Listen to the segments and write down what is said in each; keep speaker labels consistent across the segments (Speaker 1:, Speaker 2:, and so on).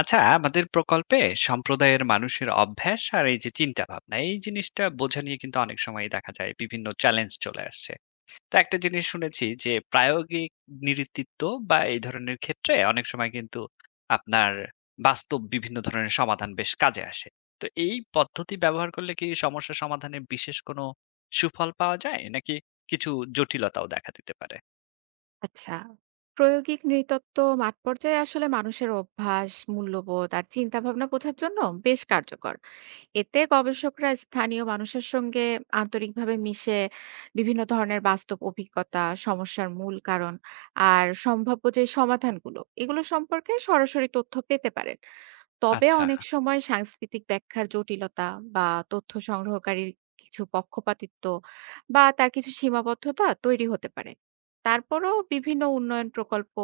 Speaker 1: আচ্ছা আমাদের প্রকল্পে সম্প্রদায়ের মানুষের অভ্যাস আর এই যে চিন্তা ভাবনা এই জিনিসটা বোঝা নিয়ে কিন্তু অনেক সময় দেখা যায় বিভিন্ন চ্যালেঞ্জ চলে আসছে। তো একটা জিনিস শুনেছি যে প্রায়োগিক নেতৃত্ব বা এই ধরনের ক্ষেত্রে অনেক সময় কিন্তু আপনার বাস্তব বিভিন্ন ধরনের সমাধান বেশ কাজে আসে। তো এই পদ্ধতি ব্যবহার করলে কি সমস্যা সমাধানে বিশেষ কোনো সুফল পাওয়া যায় নাকি কিছু জটিলতাও দেখা দিতে পারে?
Speaker 2: আচ্ছা। প্রায়োগিক নৃতত্ব মাঠ পর্যায়ে আসলে মানুষের অভ্যাস, মূল্যবোধ আর চিন্তাভাবনা বোঝার জন্য বেশ কার্যকর। এতে গবেষকরা স্থানীয় মানুষের সঙ্গে আন্তরিকভাবে মিশে বিভিন্ন ধরনের বাস্তব অভিজ্ঞতা, সমস্যার মূল কারণ আর সম্ভাব্য যে সমাধানগুলো, এগুলো সম্পর্কে সরাসরি তথ্য পেতে পারেন। তবে
Speaker 1: আচ্ছা।
Speaker 2: অনেক সময় সাংস্কৃতিক ব্যাখ্যার জটিলতা বা তথ্য সংগ্রহকারীর কিছু পক্ষপাতিত্ব বা তার কিছু সীমাবদ্ধতা তৈরি হতে পারে। তারপরও বিভিন্ন উন্নয়ন প্রকল্প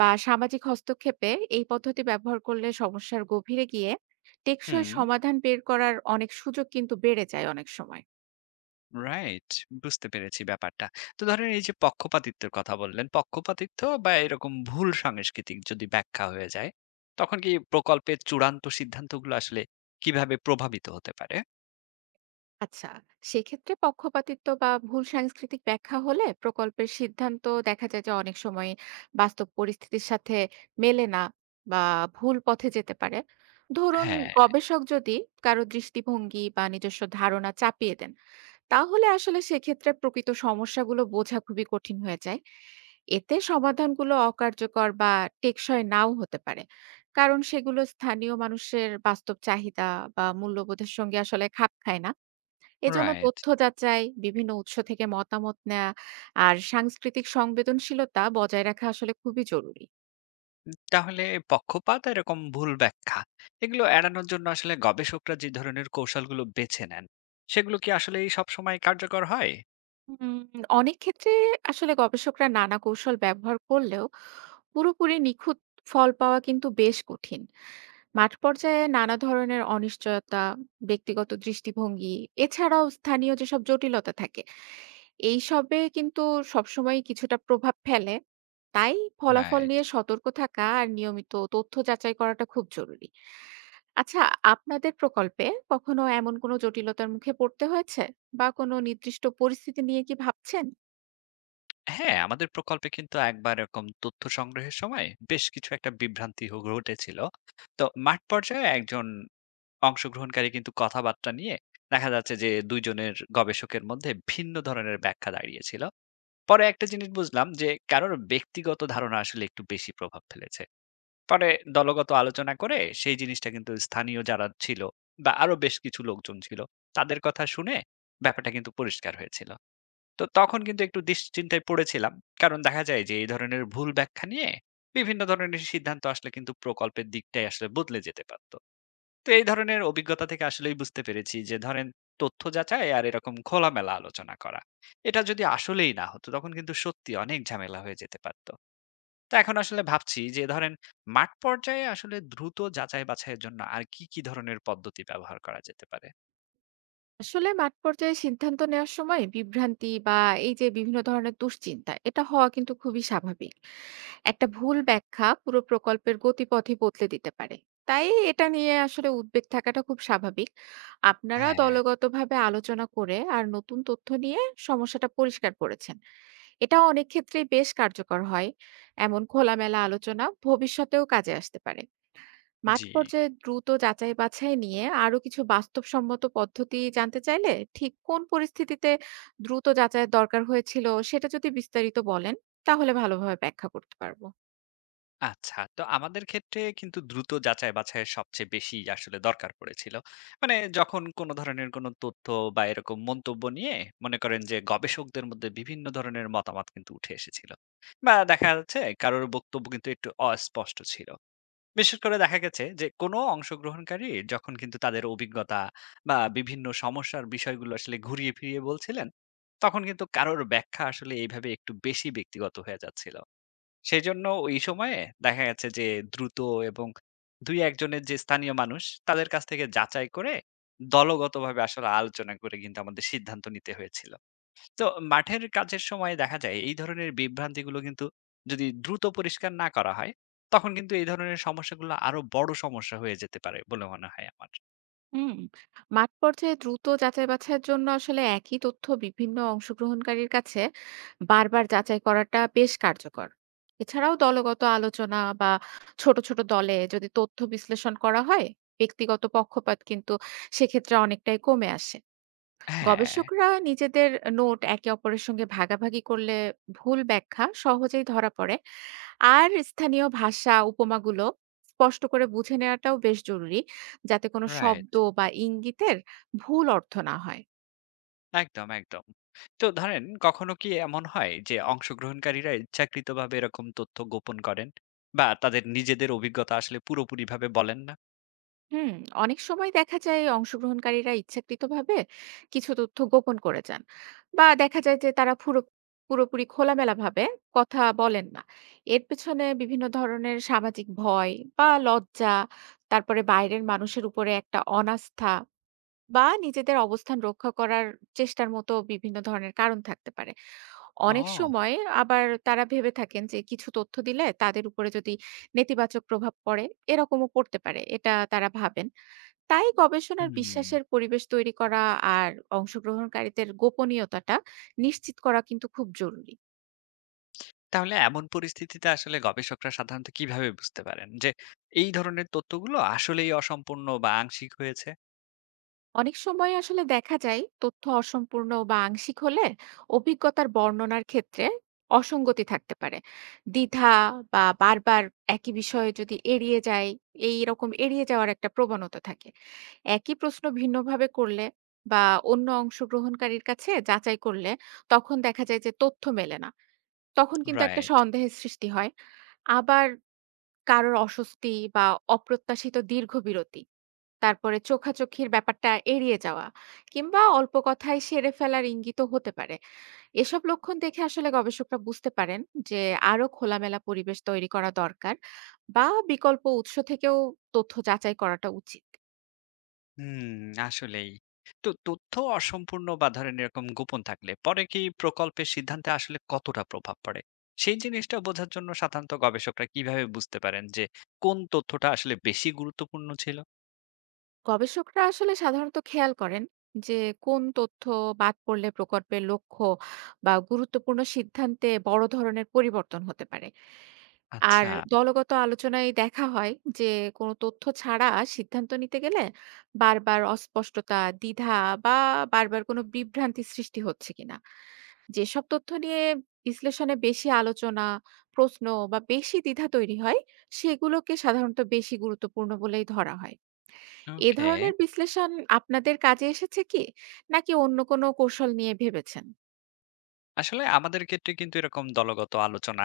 Speaker 2: বা সামাজিক হস্তক্ষেপে এই পদ্ধতি ব্যবহার করলে সমস্যার গভীরে গিয়ে টেকসই
Speaker 1: হুম।
Speaker 2: সমাধান বের করার অনেক সুযোগ কিন্তু বেড়ে যায় অনেক সময়।
Speaker 1: রাইট। বুঝতে পেরেছি ব্যাপারটা। তো ধরেন এই যে পক্ষপাতিত্বের কথা বললেন, পক্ষপাতিত্ব বা এরকম ভুল সাংস্কৃতিক যদি ব্যাখ্যা হয়ে যায়, তখন কি প্রকল্পের চূড়ান্ত সিদ্ধান্তগুলো আসলে কিভাবে প্রভাবিত হতে পারে?
Speaker 2: আচ্ছা, সেক্ষেত্রে পক্ষপাতিত্ব বা ভুল সাংস্কৃতিক ব্যাখ্যা হলে প্রকল্পের সিদ্ধান্ত দেখা যায় যে অনেক সময় বাস্তব পরিস্থিতির সাথে মেলে না বা ভুল পথে যেতে পারে। ধরুন,
Speaker 1: হ্যাঁ,
Speaker 2: গবেষক যদি কারো দৃষ্টিভঙ্গি বা নিজস্ব ধারণা চাপিয়ে দেন, তাহলে আসলে সেক্ষেত্রে প্রকৃত সমস্যাগুলো বোঝা খুবই কঠিন হয়ে যায়। এতে সমাধানগুলো অকার্যকর বা টেকসই নাও হতে পারে। কারণ সেগুলো স্থানীয় মানুষের বাস্তব চাহিদা বা মূল্যবোধের সঙ্গে আসলে খাপ খায় না। এজন্য
Speaker 1: রাইট।
Speaker 2: তথ্য যাচাই, বিভিন্ন উৎস থেকে মতামত নেয়া আর সাংস্কৃতিক সংবেদনশীলতা বজায় রাখা আসলে খুবই জরুরি।
Speaker 1: তাহলে পক্ষপাত আর এরকম ভুল ব্যাখ্যা এগুলো এড়ানোর জন্য আসলে গবেষকরা যে ধরনের কৌশলগুলো বেছে নেন, সেগুলো কি আসলেই সবসময় কার্যকর হয়?
Speaker 2: উম অনেক ক্ষেত্রে আসলে গবেষকরা নানা কৌশল ব্যবহার করলেও পুরোপুরি নিখুঁত ফল পাওয়া কিন্তু বেশ কঠিন। মাঠ পর্যায়ে নানা ধরনের অনিশ্চয়তা, ব্যক্তিগত দৃষ্টিভঙ্গি, এছাড়াও স্থানীয় যেসব জটিলতা থাকে, এইসবে কিন্তু সবসময়ই কিছুটা প্রভাব ফেলে। তাই ফলাফল
Speaker 1: রাইট।
Speaker 2: নিয়ে সতর্ক থাকা আর নিয়মিত তথ্য যাচাই করাটা খুব জরুরি। আচ্ছা, আপনাদের প্রকল্পে কখনো এমন কোনো জটিলতার মুখে পড়তে হয়েছে? বা কোনো নির্দিষ্ট পরিস্থিতি নিয়ে কি ভাবছেন?
Speaker 1: হ্যাঁ, আমাদের প্রকল্পে কিন্তু একবার এরকম তথ্য সংগ্রহের সময় বেশ কিছু একটা বিভ্রান্তি ঘটেছিল। তো মাঠ পর্যায়ে একজন অংশগ্রহণকারী কিন্তু কথাবার্তা নিয়ে দেখা যাচ্ছে যে ২ জনের গবেষকের মধ্যে ভিন্ন ধরনের ব্যাখ্যা দাঁড়িয়েছিল। পরে একটা জিনিস বুঝলাম যে কারোর ব্যক্তিগত ধারণা আসলে একটু বেশি প্রভাব ফেলেছে। পরে দলগত আলোচনা করে সেই জিনিসটা কিন্তু স্থানীয় যারা ছিল বা আরো বেশ কিছু লোকজন ছিল, তাদের কথা শুনে ব্যাপারটা কিন্তু পরিষ্কার হয়েছিল। তো তখন কিন্তু একটু দুশ্চিন্তায় পড়েছিলাম। কারণ দেখা যায় যে এই ধরনের ভুল ব্যাখ্যা নিয়ে বিভিন্ন ধরনের সিদ্ধান্ত আসলে কিন্তু প্রকল্পের দিকটাই আসলে বদলে যেতে পারত। তো এই ধরনের অভিজ্ঞতা থেকে আসলেই বুঝতে পেরেছি যে ধরেন তথ্য যাচাই আর এরকম খোলামেলা আলোচনা করা। এটা যদি আসলেই না হতো তখন কিন্তু সত্যি অনেক ঝামেলা হয়ে যেতে পারত। তো এখন আসলে ভাবছি যে ধরেন মাঠ পর্যায়ে আসলে দ্রুত যাচাই বাছাইয়ের জন্য আর কি ধরনের পদ্ধতি ব্যবহার করা যেতে পারে?
Speaker 2: আসলে মাঠ পর্যায়ে সিদ্ধান্ত নেওয়ার সময় বিভ্রান্তি বা এই যে বিভিন্ন ধরনের দুশ্চিন্তা এটা হওয়া কিন্তু খুবই স্বাভাবিক। একটা ভুল ব্যাখ্যা পুরো প্রকল্পের গতিপথই বদলে দিতে পারে। তাই এটা নিয়ে আসলে উদ্বেগ থাকাটা খুব স্বাভাবিক। আপনারা
Speaker 1: হ্যাঁ,
Speaker 2: দলগতভাবে আলোচনা করে আর নতুন তথ্য নিয়ে সমস্যাটা পরিষ্কার করেছেন, এটা অনেক ক্ষেত্রেই বেশ কার্যকর হয়। এমন খোলামেলা আলোচনা ভবিষ্যতেও কাজে আসতে পারে। মাঠ
Speaker 1: জি।
Speaker 2: পর্যায়ে দ্রুত যাচাই বাছাই নিয়ে আরো কিছু বাস্তবসম্মত পদ্ধতি জানতে চাইলে, ঠিক কোন পরিস্থিতিতে দ্রুত যাচাইয়ের দরকার হয়েছিল সেটা যদি বিস্তারিত বলেন, তাহলে ভালোভাবে ব্যাখ্যা করতে পারবো।
Speaker 1: আচ্ছা। তো আমাদের ক্ষেত্রে কিন্তু দ্রুত যাচাই বাছাইয়ের সবচেয়ে বেশি আসলে দরকার পড়েছিল। মানে যখন কোন ধরনের কোন তথ্য বা এরকম মন্তব্য নিয়ে মনে করেন যে গবেষকদের মধ্যে বিভিন্ন ধরনের মতামত কিন্তু উঠে এসেছিল। বা দেখা যাচ্ছে কারোর বক্তব্য কিন্তু একটু অস্পষ্ট ছিল। বিশেষ করে দেখা গেছে যে কোন অংশগ্রহণকারী যখন কিন্তু তাদের অভিজ্ঞতা বা বিভিন্ন সমস্যার বিষয়গুলো আসলে ঘুরিয়ে ফিরিয়ে বলছিলেন, তখন কিন্তু কারোর ব্যাখ্যা আসলে এইভাবে একটু বেশি ব্যক্তিগত হয়ে যাচ্ছিল। সেজন্য ওই সময়ে দেখা গেছে যে দ্রুত এবং ২-১ জনের যে স্থানীয় মানুষ তাদের কাছ থেকে যাচাই করে দলগতভাবে আসলে আলোচনা করে কিন্তু আমাদের সিদ্ধান্ত নিতে হয়েছিল। তো মাঠের কাজের সময় দেখা যায় এই ধরনের বিভ্রান্তিগুলো কিন্তু যদি দ্রুত পরিষ্কার না করা হয়, তখন কিন্তু এই ধরনের সমস্যাগুলো আরো বড় সমস্যা হয়ে যেতে পারে বলে মনে হয় আমার।
Speaker 2: হুম, মাঠ পর্যায়ে দ্রুত যাচাই বাছাইয়ের জন্য আসলে একই তথ্য বিভিন্ন অংশগ্রহণকারীর কাছে বারবার যাচাই করাটা বেশ কার্যকর। এছাড়াও দলগত আলোচনা বা ছোট ছোট দলে যদি তথ্য বিশ্লেষণ করা হয়, ব্যক্তিগত পক্ষপাত কিন্তু সেক্ষেত্রে অনেকটাই কমে আসে।
Speaker 1: হ্যাঁ,
Speaker 2: গবেষকরা নিজেদের নোট একে অপরের সঙ্গে ভাগাভাগি করলে ভুল ব্যাখ্যা সহজেই ধরা পড়ে। আর স্থানীয় ভাষা উপমাগুলো স্পষ্ট করে বুঝে নেওয়াটাও বেশ জরুরি, যাতে কোনো
Speaker 1: রাইট।
Speaker 2: শব্দ বা ইঙ্গিতের ভুল অর্থ না হয়।
Speaker 1: একদম, একদম। তো ধরেন কখনো কি এমন হয় যে অংশগ্রহণকারীরা ইচ্ছাকৃতভাবে এরকম তথ্য গোপন করেন? বা তাদের নিজেদের অভিজ্ঞতা আসলে পুরোপুরিভাবে বলেন না?
Speaker 2: হুম, অনেক সময় দেখা যায় অংশগ্রহণকারীরা ইচ্ছাকৃতভাবে কিছু তথ্য গোপন করে যান, বা দেখা যায় যে তারা পুরোপুরি খোলামেলাভাবে কথা বলেন না। এর পেছনে বিভিন্ন ধরনের সামাজিক ভয় বা লজ্জা, তারপরে বাইরের মানুষের উপরে একটা অনাস্থা বা নিজেদের অবস্থান রক্ষা করার চেষ্টার মতো বিভিন্ন ধরনের কারণ থাকতে পারে। অনেক
Speaker 1: ও!
Speaker 2: সময় আবার তারা ভেবে থাকেন যে কিছু তথ্য দিলে তাদের উপরে যদি নেতিবাচক প্রভাব পড়ে, এরকমও পড়তে পারে। এটা তারা ভাবেন। তাই গবেষণার
Speaker 1: হুম।
Speaker 2: বিশ্বাসের পরিবেশ তৈরি করা আর অংশগ্রহণকারীদের গোপনীয়তাটা নিশ্চিত করা কিন্তু খুব জরুরি।
Speaker 1: তাহলে এমন পরিস্থিতিতে আসলে গবেষকরা সাধারণত কিভাবে বুঝতে পারেন যে এই ধরনের তথ্যগুলো আসলেই অসম্পূর্ণ বা আংশিক হয়েছে?
Speaker 2: অনেক সময় আসলে দেখা যায় তথ্য অসম্পূর্ণ বা আংশিক হলে অভিজ্ঞতার বর্ণনার ক্ষেত্রে অসঙ্গতি থাকতে পারে। দ্বিধা বা বারবার একই বিষয়ে যদি এড়িয়ে যায়, এই রকম এড়িয়ে যাওয়ার একটা প্রবণতা থাকে। একই প্রশ্ন ভিন্নভাবে করলে বা অন্য অংশগ্রহণকারীর কাছে যাচাই করলে তখন দেখা যায় যে তথ্য মেলে না, তখন কিন্তু একটা
Speaker 1: রাইট।
Speaker 2: সন্দেহের সৃষ্টি হয়। আবার কারোর অস্বস্তি বা অপ্রত্যাশিত দীর্ঘ বিরতি, তারপরে চোখাচোখির ব্যাপারটা এড়িয়ে যাওয়া কিংবা অল্প কথায় সেরে ফেলার ইঙ্গিতও হতে পারে। এসব লক্ষণ দেখে আসলে গবেষকরা বুঝতে পারেন যে আরো খোলামেলা পরিবেশ তৈরি করা দরকার বা বিকল্প উৎস থেকেও তথ্য যাচাই করাটা উচিত।
Speaker 1: হুম, আসলেই। তো তথ্য অসম্পূর্ণ বা ধরেন এরকম গোপন থাকলে পরে কি প্রকল্পের সিদ্ধান্তে আসলে কতটা প্রভাব পড়ে? সেই জিনিসটা বোঝার জন্য সাধারণত গবেষকরা কিভাবে বুঝতে পারেন যে কোন তথ্যটা আসলে বেশি গুরুত্বপূর্ণ ছিল?
Speaker 2: গবেষকরা আসলে সাধারণত খেয়াল করেন যে কোন তথ্য বাদ পড়লে প্রকল্পের লক্ষ্য বা গুরুত্বপূর্ণ সিদ্ধান্তে বড় ধরনের পরিবর্তন হতে পারে। আর
Speaker 1: আচ্ছা,
Speaker 2: দলগত আলোচনায় দেখা হয় যে কোনো তথ্য ছাড়া সিদ্ধান্ত নিতে গেলে বারবার অস্পষ্টতা, দ্বিধা বা বারবার কোনো বিভ্রান্তি সৃষ্টি হচ্ছে কিনা। যেসব তথ্য নিয়ে বিশ্লেষণে বেশি আলোচনা, প্রশ্ন বা বেশি দ্বিধা তৈরি হয়, সেগুলোকে সাধারণত বেশি গুরুত্বপূর্ণ বলেই ধরা হয়। এ
Speaker 1: ওকে।
Speaker 2: ধরনের বিশ্লেষণ আপনাদের কাজে এসেছে কি? নাকি অন্য কোনো কৌশল নিয়ে ভেবেছেন?
Speaker 1: আসলে আমাদের ক্ষেত্রে কিন্তু এরকম দলগত আলোচনা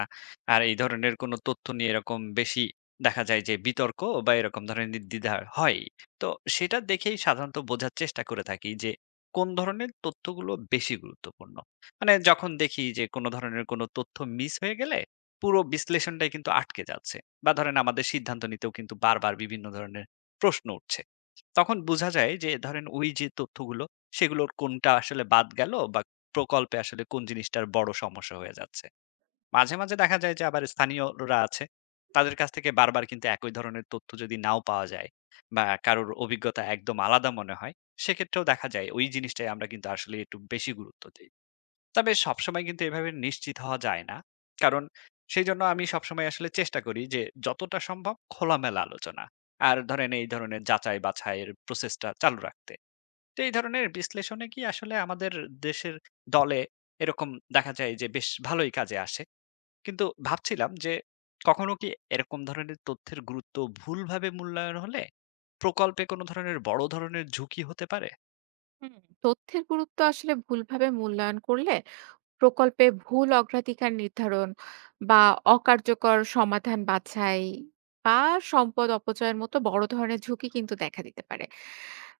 Speaker 1: আর এই ধরনের কোনো তথ্য নিয়ে এরকম বেশি দেখা যায় যে বিতর্ক বা এরকম ধরনের দ্বিধা হয়। তো সেটা দেখেই সাধারণত বোঝার চেষ্টা করে থাকি যে কোন ধরনের তথ্যগুলো বেশি গুরুত্বপূর্ণ। মানে যখন দেখি যে কোনো ধরনের কোনো তথ্য মিস হয়ে গেলে পুরো বিশ্লেষণটাই কিন্তু আটকে যাচ্ছে বা ধরেন আমাদের সিদ্ধান্ত নিতেও কিন্তু বারবার বিভিন্ন ধরনের প্রশ্ন উঠছে, তখন বোঝা যায় যে ধরেন ওই যে তথ্যগুলো সেগুলোর কোনটা আসলে বাদ গেল বা প্রকল্পে আসলে কোন জিনিসটার বড় সমস্যা হয়ে যাচ্ছে। মাঝে, মাঝে দেখা যায় যে আবার স্থানীয়রা আছে। তাদের কাছ থেকে বারবার কিন্তু একই ধরনের তথ্য যদি নাও পাওয়া যায় বা কারোর অভিজ্ঞতা একদম আলাদা মনে হয়, সেক্ষেত্রেও দেখা যায় ওই জিনিসটাই আমরা কিন্তু আসলে একটু বেশি গুরুত্ব দেই। তবে সবসময় কিন্তু এভাবে নিশ্চিত হওয়া যায় না। কারণ সেইজন্য আমি সবসময় আসলে চেষ্টা করি যে যতটা সম্ভব খোলামেলা আলোচনা। আর ধরেন এই ধরনের যাচাই বাছাইয়ের প্রসেসটা চালু রাখতে। তো এই ধরনের বিশ্লেষণে কি আসলে আমাদের দেশের দলে এরকম দেখা যায় যে বেশ ভালোই কাজে আসে। কিন্তু ভাবছিলাম যে কখনো কি এরকম ধরনের তথ্যের গুরুত্ব ভুলভাবে মূল্যায়ন হলে প্রকল্পে কোনো ধরনের বড় ধরনের ঝুঁকি হতে পারে?
Speaker 2: হুম, তথ্যের গুরুত্ব আসলে ভুলভাবে মূল্যায়ন করলে প্রকল্পে ভুল অগ্রাধিকার নির্ধারণ বা অকার্যকর সমাধান বাছাই বা সম্পদ অপচয়ের মতো বড় ধরনের ঝুঁকি কিন্তু দেখা দিতে পারে।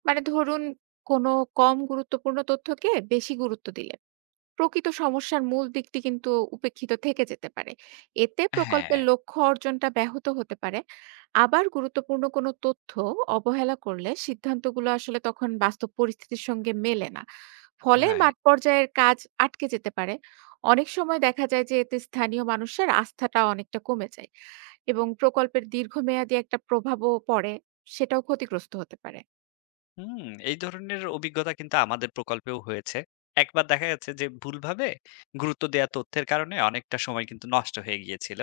Speaker 2: মানে ধরুন, কোনো কম গুরুত্বপূর্ণ তথ্যকে বেশি গুরুত্ব দিলে প্রকৃত সমস্যার মূল দিকটি কিন্তু উপেক্ষিত থেকে যেতে পারে। এতে
Speaker 1: হ্যাঁ,
Speaker 2: প্রকল্পের লক্ষ্য অর্জনটা ব্যাহত হতে পারে। আবার গুরুত্বপূর্ণ কোনো তথ্য অবহেলা করলে সিদ্ধান্তগুলো আসলে তখন বাস্তব পরিস্থিতির সঙ্গে মেলে না। ফলে মাঠ
Speaker 1: রাইট।
Speaker 2: পর্যায়ের কাজ আটকে যেতে পারে। অনেক সময় দেখা যায় যে এতে স্থানীয় মানুষের আস্থাটা অনেকটা কমে যায় এবং প্রকল্পের দীর্ঘমেয়াদী একটা প্রভাবও পড়ে, সেটাও ক্ষতিগ্রস্ত হতে পারে।
Speaker 1: হুম, এই ধরনের অভিজ্ঞতা কিন্তু আমাদের প্রকল্পেও হয়েছে। একবার দেখা যাচ্ছে যে ভুলভাবে গুরুত্ব দেয়া তথ্যের কারণে অনেকটা সময় কিন্তু নষ্ট হয়ে গিয়েছিল।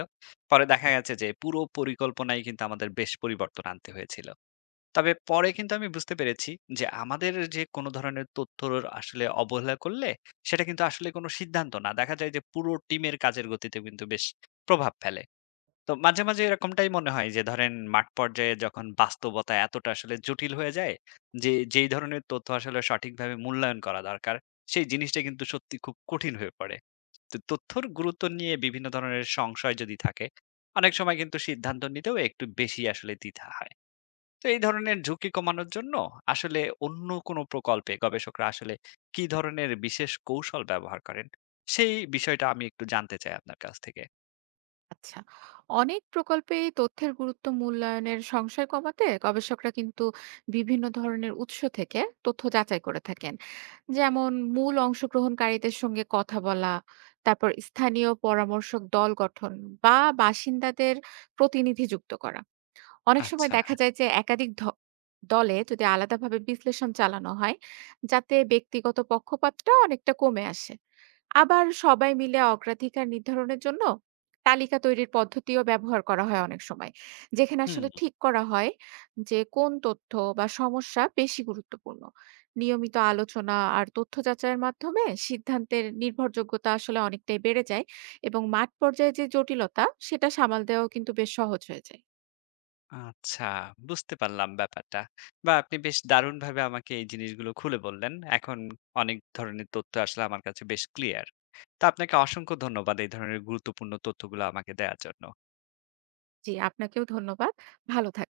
Speaker 1: পরে দেখা গেছে যে পুরো পরিকল্পনায় কিন্তু আমাদের বেশ পরিবর্তন আনতে হয়েছিল। তবে পরে কিন্তু আমি বুঝতে পেরেছি যে আমাদের যে কোনো ধরনের তথ্যর আসলে অবহেলা করলে সেটা কিন্তু আসলে কোনো সিদ্ধান্ত না। দেখা যায় যে পুরো টিমের কাজের গতিতে কিন্তু বেশ প্রভাব ফেলে। তো মাঝে, মাঝে এরকমটাই মনে হয় যে ধরেন মাঠ পর্যায়ে যখন বাস্তবতা এতটা আসলে জটিল হয়ে যায় যে যেই ধরনের তথ্য আসলে সঠিকভাবে মূল্যায়ন করা দরকার সেই জিনিসটা কিন্তু সত্যি খুব কঠিন হয়ে পড়ে। তো তথ্যর গুরুত্ব নিয়ে বিভিন্ন ধরনের সংশয় যদি থাকে অনেক সময় কিন্তু সিদ্ধান্ত নিতেও একটু বেশি আসলে দ্বিধা হয়। তো এই ধরনের ঝুঁকি কমানোর জন্য আসলে অন্য কোনো প্রকল্পে গবেষকরা আসলে কি ধরনের বিশেষ কৌশল ব্যবহার করেন সেই বিষয়টা আমি একটু জানতে চাই আপনার কাছ থেকে।
Speaker 2: আচ্ছা, অনেক প্রকল্পে এই তথ্যের গুরুত্ব মূল্যায়নের সংশয় কমাতে গবেষকরা কিন্তু বিভিন্ন ধরনের উৎস থেকে তথ্য যাচাই করে থাকেন। যেমন মূল অংশগ্রহণকারীদের সঙ্গে কথা বলা, তারপর স্থানীয় পরামর্শক দল গঠন বা বাসিন্দাদের প্রতিনিধি যুক্ত করা। অনেক সময়
Speaker 1: আচ্ছা।
Speaker 2: দেখা যায় যে একাধিক দলে যদি আলাদাভাবে বিশ্লেষণ চালানো হয়, যাতে ব্যক্তিগত পক্ষপাতটা অনেকটা কমে আসে। আবার সবাই মিলে অগ্রাধিকার নির্ধারণের জন্য তালিকা তৈরির পদ্ধতিও ব্যবহার করা হয় অনেক সময়। যেখানে
Speaker 1: হুম।
Speaker 2: আসলে ঠিক করা হয় যে কোন তথ্য বা সমস্যা বেশি গুরুত্বপূর্ণ। নিয়মিত আলোচনা আর তথ্য যাচাইয়ের মাধ্যমে সিদ্ধান্তের নির্ভরযোগ্যতা আসলে অনেকটাই বেড়ে যায় এবং মাঠ পর্যায়ে যে জটিলতা, সেটা সামাল দেওয়াও কিন্তু বেশ সহজ হয়ে যায়।
Speaker 1: আচ্ছা, বুঝতে পারলাম ব্যাপারটা। বা আপনি বেশ দারুণ ভাবে আমাকে এই জিনিসগুলো খুলে বললেন। এখন অনেক ধরনের তথ্য আসলে আমার কাছে বেশ ক্লিয়ার। তা আপনাকে অসংখ্য ধন্যবাদ এই ধরনের গুরুত্বপূর্ণ তথ্যগুলো আমাকে দেওয়ার জন্য।
Speaker 2: জি, আপনাকেও ধন্যবাদ। ভালো থাক